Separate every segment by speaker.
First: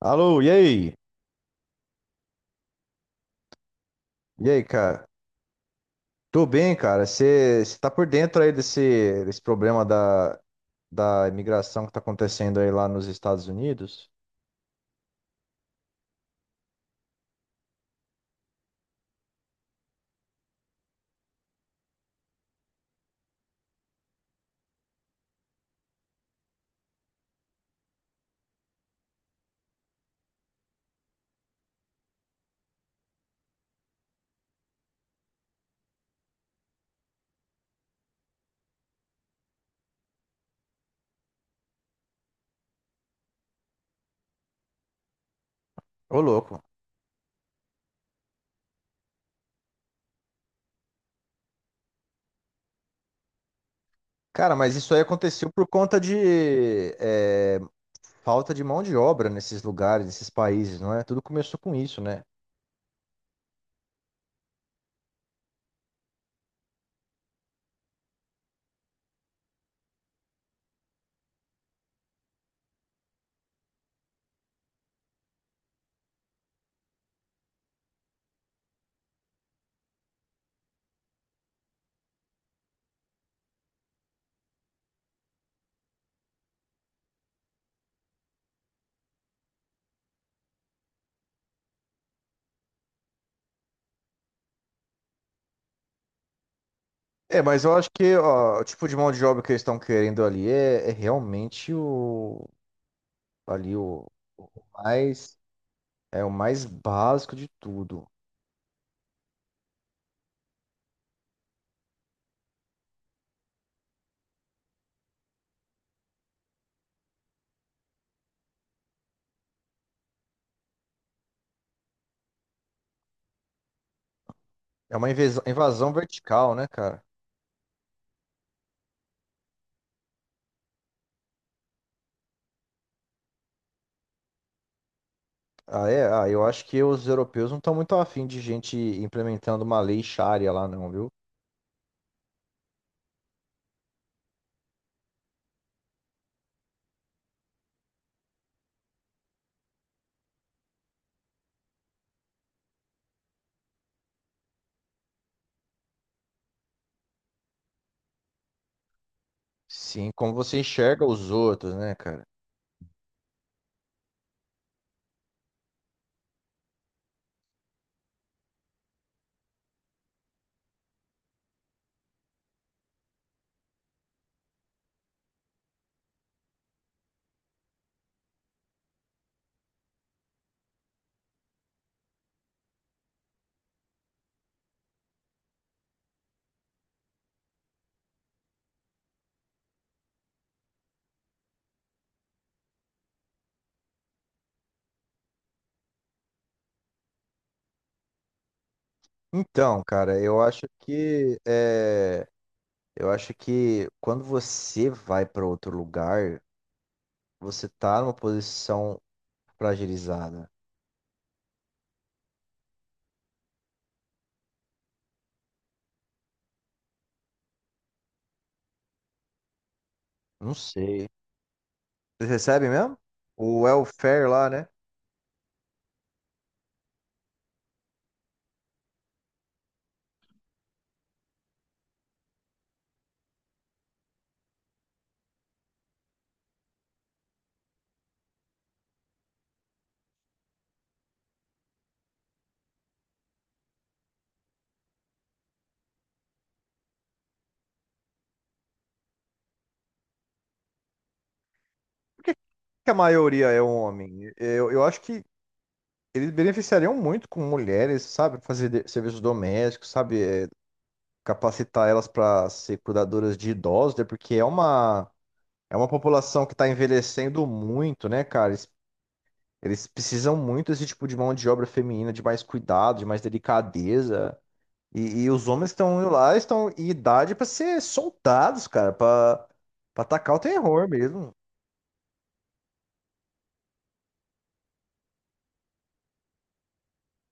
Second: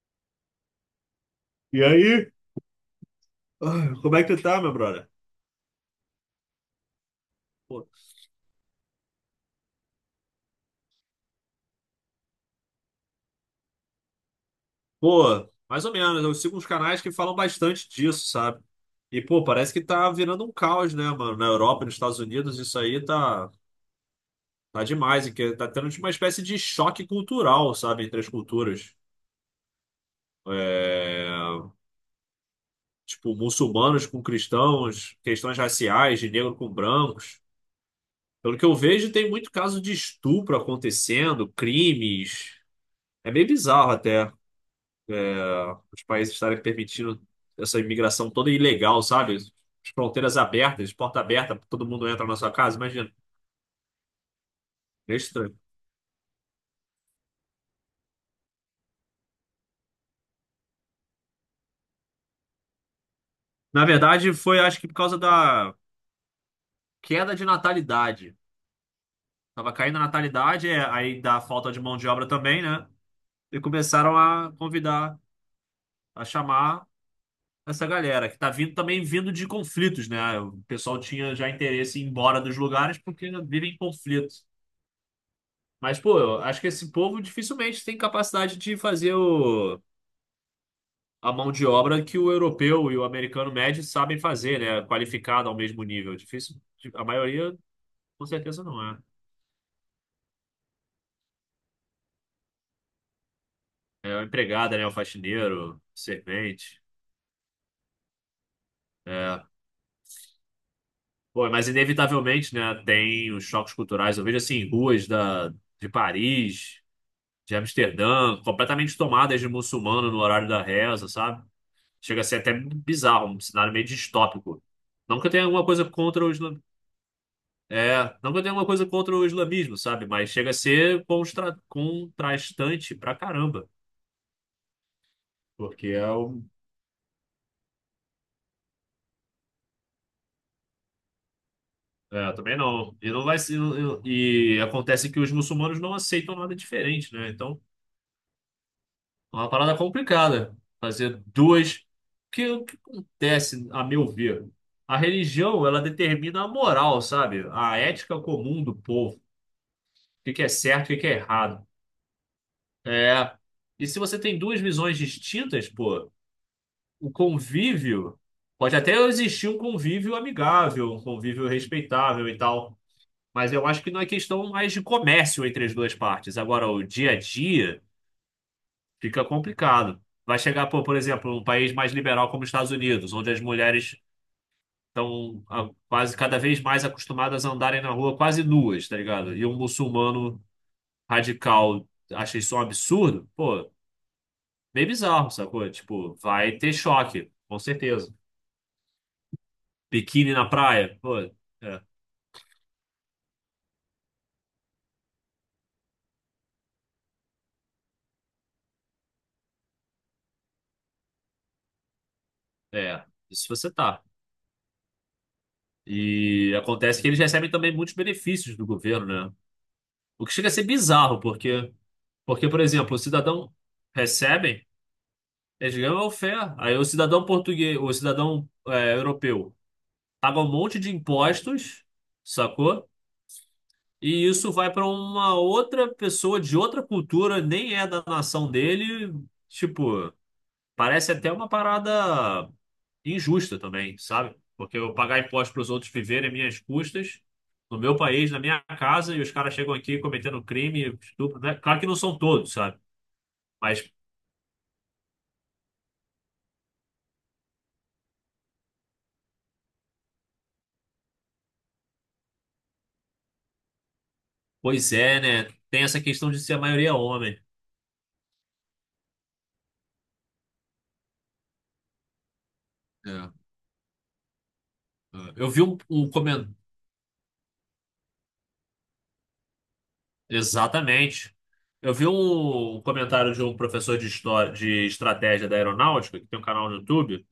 Speaker 1: Alô, e aí?
Speaker 2: E aí? Ah, como é que tu
Speaker 1: E
Speaker 2: tá,
Speaker 1: aí,
Speaker 2: meu
Speaker 1: cara?
Speaker 2: brother?
Speaker 1: Tô bem, cara. Você
Speaker 2: Pô,
Speaker 1: tá por dentro aí desse problema da imigração que tá acontecendo aí lá nos Estados Unidos?
Speaker 2: pô, mais ou menos. Eu sigo uns canais que falam bastante disso, sabe? E, pô, parece que tá virando um caos, né, mano? Na Europa, nos Estados Unidos, isso aí tá demais. E que tá tendo tipo, uma espécie de choque cultural, sabe? Entre as culturas. É, tipo, muçulmanos com cristãos, questões raciais, de negro com brancos. Pelo que eu vejo, tem muito caso de estupro acontecendo, crimes. É meio bizarro até os
Speaker 1: Ô,
Speaker 2: países
Speaker 1: louco.
Speaker 2: estarem permitindo essa imigração toda ilegal, sabe? As fronteiras abertas, porta aberta, todo mundo entra na sua casa, imagina.
Speaker 1: Cara, mas isso aí
Speaker 2: É
Speaker 1: aconteceu
Speaker 2: estranho.
Speaker 1: por conta de é, falta de mão de obra nesses lugares, nesses países, não é? Tudo começou com isso, né?
Speaker 2: Na verdade, foi acho que por causa da queda de natalidade. Tava caindo a natalidade, é, aí da falta de mão de obra também, né? E começaram a convidar, a chamar essa galera, que tá vindo também vindo de conflitos, né? O pessoal tinha já interesse em ir embora dos lugares porque vivem em conflitos. Mas, pô, eu acho que esse povo dificilmente tem capacidade de fazer o a mão de obra que o europeu e o americano médio sabem fazer, né? Qualificado ao mesmo nível. Difícil, a
Speaker 1: É,
Speaker 2: maioria
Speaker 1: mas eu acho que
Speaker 2: com
Speaker 1: ó, o
Speaker 2: certeza não
Speaker 1: tipo de
Speaker 2: é.
Speaker 1: mão de obra que eles estão querendo ali é realmente o ali
Speaker 2: É o
Speaker 1: o
Speaker 2: empregada, né? O
Speaker 1: mais
Speaker 2: faxineiro,
Speaker 1: é o mais
Speaker 2: servente.
Speaker 1: básico de tudo.
Speaker 2: É. Pô, mas inevitavelmente, né? Tem os choques culturais. Eu vejo assim, ruas da, de Paris, de Amsterdã, completamente tomadas de muçulmano no horário da reza, sabe? Chega a ser até bizarro, um cenário meio distópico.
Speaker 1: É uma
Speaker 2: Não que eu tenha alguma coisa
Speaker 1: invasão
Speaker 2: contra os
Speaker 1: vertical, né, cara?
Speaker 2: É, não que eu tenha alguma coisa contra o islamismo, sabe? Mas chega a ser contrastante pra caramba.
Speaker 1: Ah,
Speaker 2: Porque é
Speaker 1: é? Ah,
Speaker 2: o.
Speaker 1: eu acho que os europeus não estão muito afim de gente implementando uma lei Sharia lá, não, viu?
Speaker 2: É, também não. E não vai ser. E acontece que os muçulmanos não aceitam nada diferente, né? Então, é uma parada complicada. Fazer duas. Porque o que acontece, a meu ver? A religião, ela determina a moral, sabe? A ética comum do povo. O
Speaker 1: Sim,
Speaker 2: que
Speaker 1: como
Speaker 2: que é
Speaker 1: você
Speaker 2: certo, o que
Speaker 1: enxerga
Speaker 2: que é
Speaker 1: os
Speaker 2: errado.
Speaker 1: outros, né, cara?
Speaker 2: É. E se você tem duas visões distintas, pô, o convívio, pode até existir um convívio amigável, um convívio respeitável e tal, mas eu acho que não é questão mais de comércio entre as duas partes. Agora, o dia a dia fica complicado. Vai chegar, pô, por exemplo, um país mais liberal como os Estados Unidos, onde as mulheres estão quase cada vez mais acostumadas a andarem na rua quase nuas, tá ligado? E um muçulmano radical acha isso um absurdo, pô, meio bizarro, sacou? Tipo, vai ter choque, com certeza.
Speaker 1: Então, cara,
Speaker 2: Biquíni na praia? Pô, é,
Speaker 1: eu acho que quando você vai para outro lugar, você tá numa posição fragilizada.
Speaker 2: é, isso você tá. E acontece que eles recebem também muitos benefícios do governo, né? O que chega a
Speaker 1: Não
Speaker 2: ser
Speaker 1: sei.
Speaker 2: bizarro, porque,
Speaker 1: Vocês
Speaker 2: porque, por
Speaker 1: recebem
Speaker 2: exemplo, o
Speaker 1: mesmo?
Speaker 2: cidadão
Speaker 1: O welfare lá,
Speaker 2: recebem,
Speaker 1: né?
Speaker 2: eles ganham welfare. Aí o cidadão português, o cidadão é, europeu, paga um monte de impostos, sacou? E isso vai para uma outra pessoa de outra cultura, nem é da nação dele. Tipo, parece até uma parada e injusta também, sabe? Porque eu pagar imposto para os outros viverem às minhas custas, no meu país, na minha casa, e os caras chegam aqui cometendo crime, estupro, né? Claro que não são
Speaker 1: Por que
Speaker 2: todos, sabe?
Speaker 1: que a maioria é um
Speaker 2: Mas,
Speaker 1: homem? Eu acho que eles beneficiariam muito com mulheres, sabe? Fazer serviços domésticos, sabe? É, capacitar elas para ser cuidadoras de idosos, né? Porque
Speaker 2: pois é, né?
Speaker 1: é
Speaker 2: Tem
Speaker 1: uma
Speaker 2: essa questão de
Speaker 1: população que
Speaker 2: ser a
Speaker 1: está
Speaker 2: maioria homem.
Speaker 1: envelhecendo muito, né, cara? Eles precisam muito desse tipo de mão de obra feminina, de mais cuidado, de mais
Speaker 2: É,
Speaker 1: delicadeza.
Speaker 2: é.
Speaker 1: E os
Speaker 2: Eu vi
Speaker 1: homens
Speaker 2: um,
Speaker 1: estão
Speaker 2: um
Speaker 1: lá,
Speaker 2: comentário.
Speaker 1: estão em idade para ser soldados, cara, para atacar o terror mesmo.
Speaker 2: Exatamente. Eu vi um comentário de um professor de história, de estratégia da aeronáutica, que tem um canal no YouTube,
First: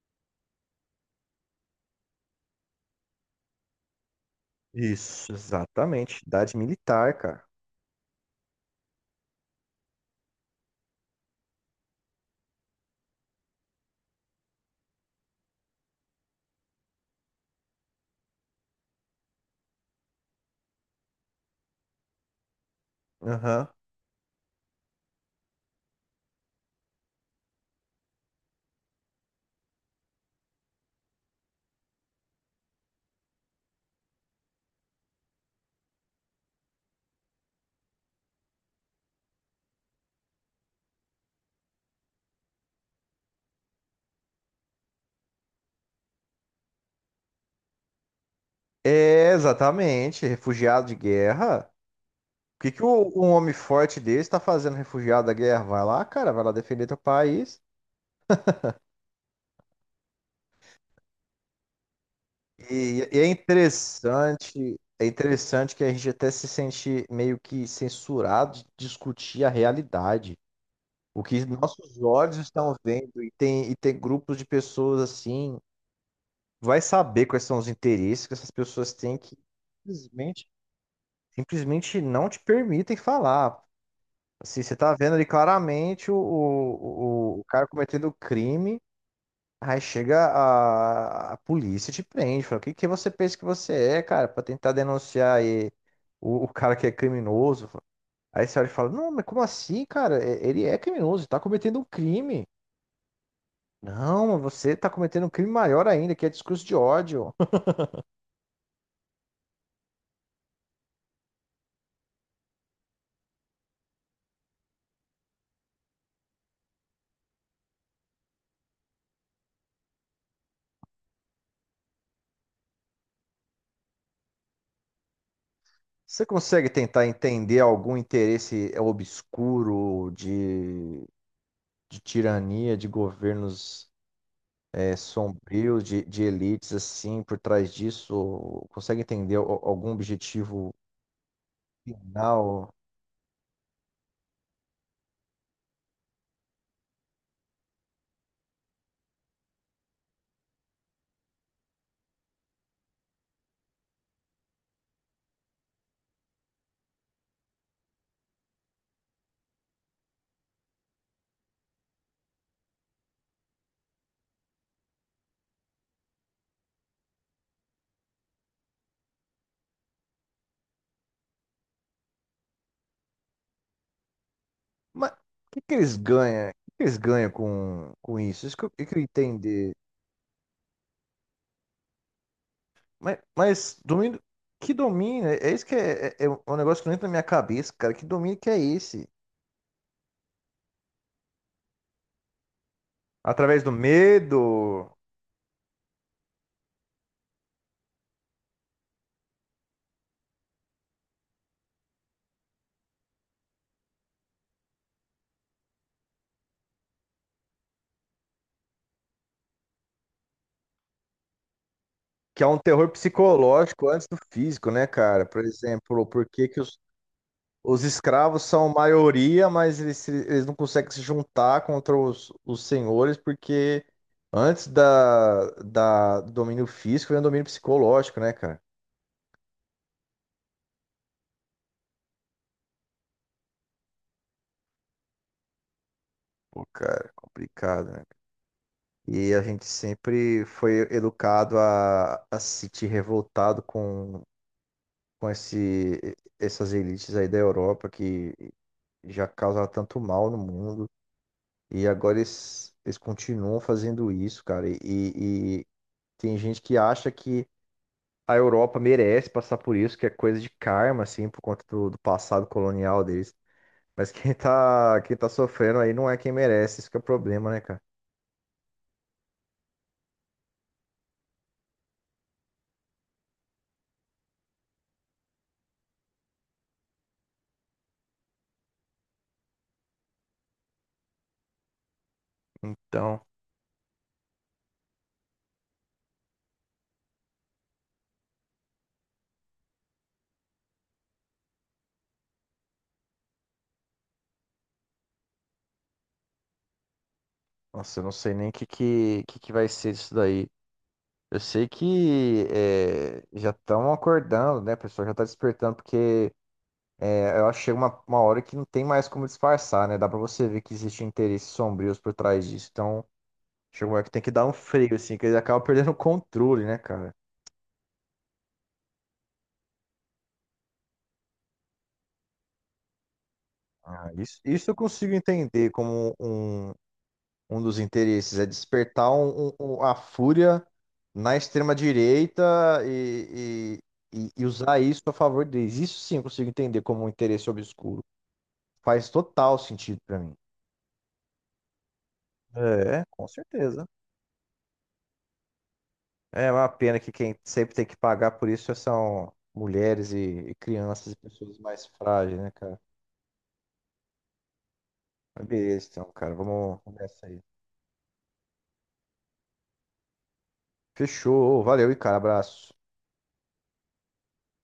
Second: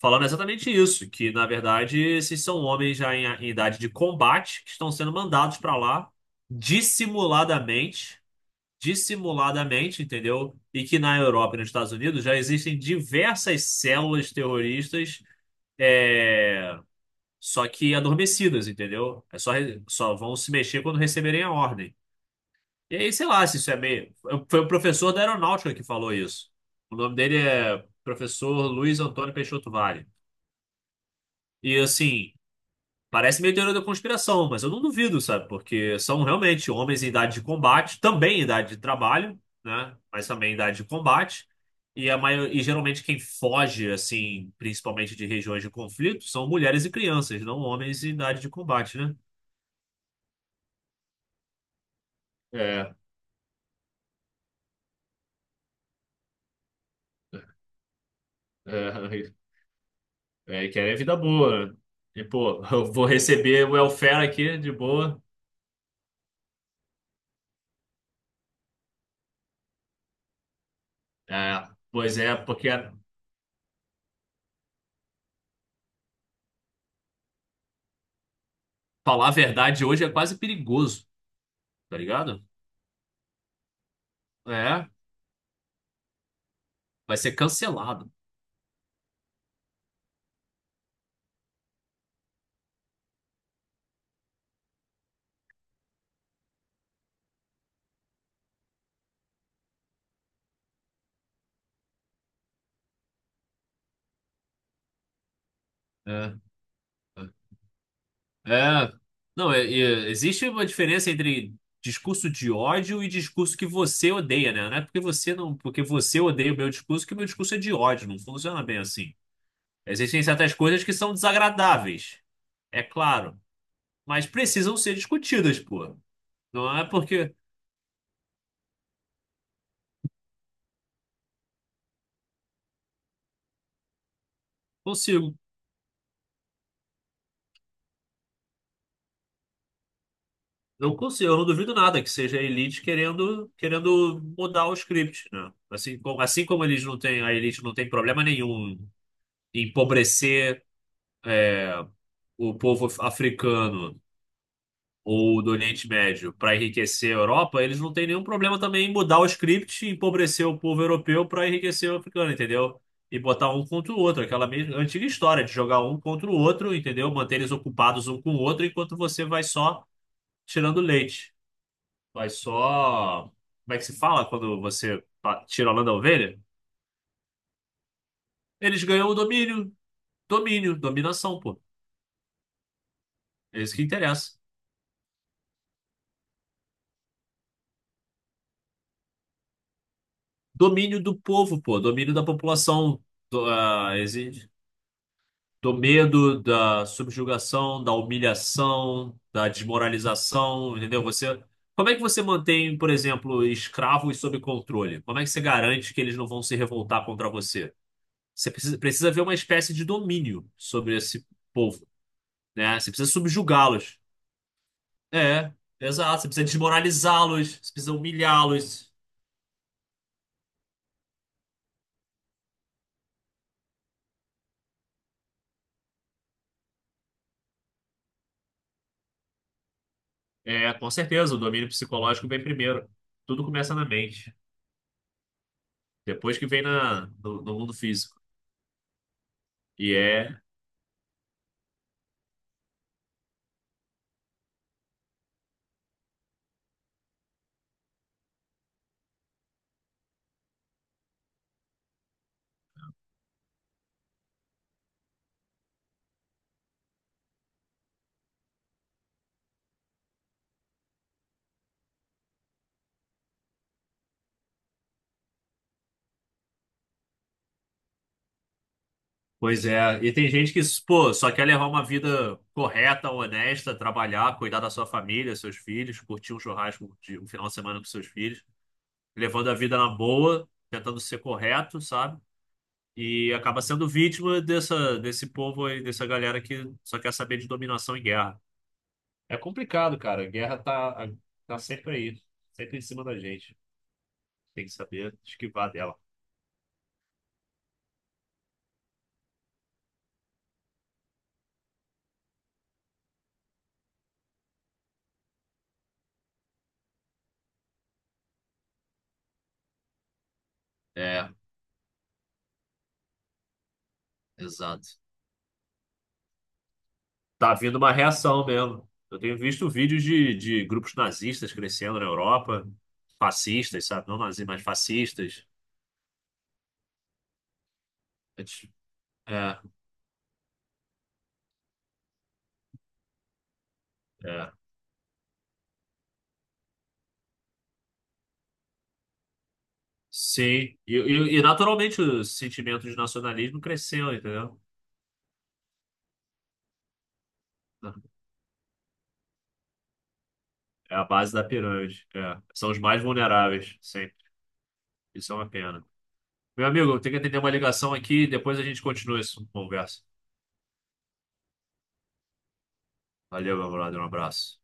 Speaker 2: falando exatamente isso, que na verdade esses são homens já em idade de combate que estão sendo
Speaker 1: Isso,
Speaker 2: mandados para lá
Speaker 1: exatamente. Idade militar, cara.
Speaker 2: dissimuladamente, dissimuladamente, entendeu? E que na Europa e nos Estados Unidos já existem diversas células terroristas, é, só que adormecidas, entendeu? É só, só vão se mexer quando receberem a ordem. E aí, sei lá se
Speaker 1: Aham.
Speaker 2: isso é meio. Foi o professor da aeronáutica que falou isso. O nome dele é professor Luiz Antônio Peixoto Vale. E assim. Parece meio teoria da conspiração, mas eu não duvido, sabe? Porque são realmente homens em idade de combate, também em idade de trabalho, né? Mas também em idade de combate. E a maior... e geralmente quem foge, assim, principalmente de regiões de conflito, são mulheres e crianças, não homens em idade de combate, né?
Speaker 1: É, exatamente, refugiado de guerra. O que que
Speaker 2: É,
Speaker 1: um homem forte desse está fazendo refugiado da guerra? Vai lá, cara, vai lá defender teu país.
Speaker 2: é, é, querem vida boa, né? E, pô, eu vou
Speaker 1: E
Speaker 2: receber welfare aqui de
Speaker 1: é
Speaker 2: boa.
Speaker 1: interessante que a gente até se sente meio que censurado de discutir a realidade. O que
Speaker 2: É,
Speaker 1: nossos
Speaker 2: pois é,
Speaker 1: olhos
Speaker 2: porque
Speaker 1: estão vendo, e tem grupos de pessoas assim, vai saber quais são os interesses que essas pessoas têm
Speaker 2: falar a
Speaker 1: que
Speaker 2: verdade hoje é quase
Speaker 1: simplesmente,
Speaker 2: perigoso, tá
Speaker 1: simplesmente não te
Speaker 2: ligado?
Speaker 1: permitem falar. Assim, você
Speaker 2: É,
Speaker 1: tá vendo ali claramente
Speaker 2: vai ser
Speaker 1: o cara
Speaker 2: cancelado.
Speaker 1: cometendo crime. Aí chega a polícia e te prende. Fala, o que você pensa que você é, cara, pra tentar denunciar aí o cara que é criminoso? Aí você olha e fala, não, mas como assim, cara? Ele é criminoso, tá cometendo um crime. Não, mas você tá cometendo um crime maior ainda, que é
Speaker 2: É.
Speaker 1: discurso de ódio.
Speaker 2: É, não, é- é- existe uma diferença entre discurso de ódio e discurso que você odeia, né? Não é porque você não, porque você odeia o meu discurso que o meu discurso é de ódio, não funciona bem assim. Existem certas coisas que são desagradáveis, é claro, mas precisam ser discutidas, pô.
Speaker 1: Você consegue
Speaker 2: Não é
Speaker 1: tentar
Speaker 2: porque
Speaker 1: entender algum interesse obscuro de tirania de governos? É,
Speaker 2: consigo,
Speaker 1: sombrios de elites assim por trás disso? Consegue entender algum objetivo
Speaker 2: não consigo, eu não duvido nada que seja a
Speaker 1: final?
Speaker 2: elite querendo mudar o script, né? Assim como eles não têm, a elite não tem problema nenhum em empobrecer o povo africano ou do Oriente Médio para enriquecer a Europa, eles não têm nenhum problema também em mudar o script e empobrecer o povo europeu para enriquecer o africano, entendeu? E botar um contra o outro, aquela mesma antiga história de jogar um contra o outro, entendeu? Manter eles ocupados um com o outro enquanto você vai só tirando leite. Vai só. Como é que se fala quando você
Speaker 1: Mas o que
Speaker 2: tira a
Speaker 1: que
Speaker 2: lã da
Speaker 1: eles
Speaker 2: ovelha?
Speaker 1: ganham? O que que eles ganham com isso? Isso que eu, que
Speaker 2: Eles
Speaker 1: eu queria
Speaker 2: ganham o
Speaker 1: entender.
Speaker 2: domínio. Domínio, dominação, pô.
Speaker 1: Mas,
Speaker 2: É isso
Speaker 1: mas
Speaker 2: que
Speaker 1: domínio,
Speaker 2: interessa.
Speaker 1: que domínio? É é isso que é, é, é um negócio que não entra na minha cabeça, cara. Que domínio que é esse?
Speaker 2: Domínio do povo, pô, domínio da população, do,
Speaker 1: Através do
Speaker 2: ah,
Speaker 1: medo,
Speaker 2: do medo, da subjugação, da humilhação, da desmoralização, entendeu? Você, como é que você mantém, por exemplo, escravos sob controle? Como é que você garante que eles não vão se revoltar contra você? Você precisa ver uma espécie de domínio sobre esse povo,
Speaker 1: que é um
Speaker 2: né?
Speaker 1: terror
Speaker 2: Você precisa
Speaker 1: psicológico
Speaker 2: subjugá-los.
Speaker 1: antes do físico, né, cara? Por
Speaker 2: É,
Speaker 1: exemplo,
Speaker 2: exato.
Speaker 1: por
Speaker 2: Você precisa
Speaker 1: que que os
Speaker 2: desmoralizá-los, você
Speaker 1: Os
Speaker 2: precisa
Speaker 1: escravos são
Speaker 2: humilhá-los.
Speaker 1: maioria, mas eles, eles não conseguem se juntar contra os senhores, porque antes da, da do domínio físico vem o domínio psicológico, né, cara?
Speaker 2: É, com certeza, o domínio psicológico vem primeiro. Tudo começa na mente. Depois que vem
Speaker 1: Pô,
Speaker 2: na,
Speaker 1: cara,
Speaker 2: no, no mundo
Speaker 1: complicado, né?
Speaker 2: físico.
Speaker 1: E a gente
Speaker 2: E é.
Speaker 1: sempre foi educado a se sentir revoltado com esse, essas elites aí da Europa que já causaram tanto mal no mundo. E agora eles continuam fazendo isso, cara. E tem gente que acha que a Europa merece passar por isso, que é coisa de karma, assim, por conta do passado colonial deles. Mas quem tá sofrendo aí não é quem merece, isso que é o problema, né, cara?
Speaker 2: Pois é. E tem gente que, pô, só quer levar uma vida correta, honesta, trabalhar, cuidar da sua família, seus filhos, curtir um churrasco de um final de semana com seus filhos, levando a vida na boa, tentando ser correto, sabe?
Speaker 1: Então,
Speaker 2: E acaba sendo vítima dessa, desse povo aí, dessa galera que só quer saber de dominação e guerra. É complicado, cara. A guerra tá, tá sempre aí, sempre em cima da gente. Tem que saber esquivar dela.
Speaker 1: nossa, eu não sei nem o que, que vai ser disso daí. Eu sei que já estão acordando, né, o pessoal? Já tá despertando, porque é, eu acho que chega uma hora que não tem mais como disfarçar, né? Dá pra você ver que existem
Speaker 2: É,
Speaker 1: interesses sombrios por trás disso. Então, chega uma hora que tem que dar um freio,
Speaker 2: exato.
Speaker 1: assim, que eles acabam perdendo o controle, né, cara?
Speaker 2: Tá vindo uma reação mesmo. Eu tenho visto vídeos de grupos nazistas crescendo na Europa, fascistas, sabe?
Speaker 1: Ah,
Speaker 2: Não nazis, mas
Speaker 1: isso eu consigo
Speaker 2: fascistas.
Speaker 1: entender como um dos interesses, é despertar
Speaker 2: É,
Speaker 1: a fúria na extrema-direita e, e
Speaker 2: é.
Speaker 1: usar isso a favor deles. Isso sim eu consigo entender como um interesse obscuro. Faz total sentido pra mim.
Speaker 2: Sim. E naturalmente o sentimento de
Speaker 1: É, com
Speaker 2: nacionalismo
Speaker 1: certeza.
Speaker 2: cresceu, entendeu?
Speaker 1: É uma pena que quem sempre tem que pagar por isso são mulheres e
Speaker 2: É a
Speaker 1: crianças e
Speaker 2: base da
Speaker 1: pessoas mais
Speaker 2: pirâmide. É.
Speaker 1: frágeis, né,
Speaker 2: São os
Speaker 1: cara?
Speaker 2: mais vulneráveis, sempre. Isso é
Speaker 1: Mas
Speaker 2: uma pena.
Speaker 1: beleza, então, cara,
Speaker 2: Meu amigo,
Speaker 1: vamos
Speaker 2: eu tenho que
Speaker 1: nessa
Speaker 2: atender
Speaker 1: aí.
Speaker 2: uma ligação aqui, depois a gente continua essa conversa.
Speaker 1: Fechou, valeu e cara, abraço.
Speaker 2: Valeu, meu brother, um abraço.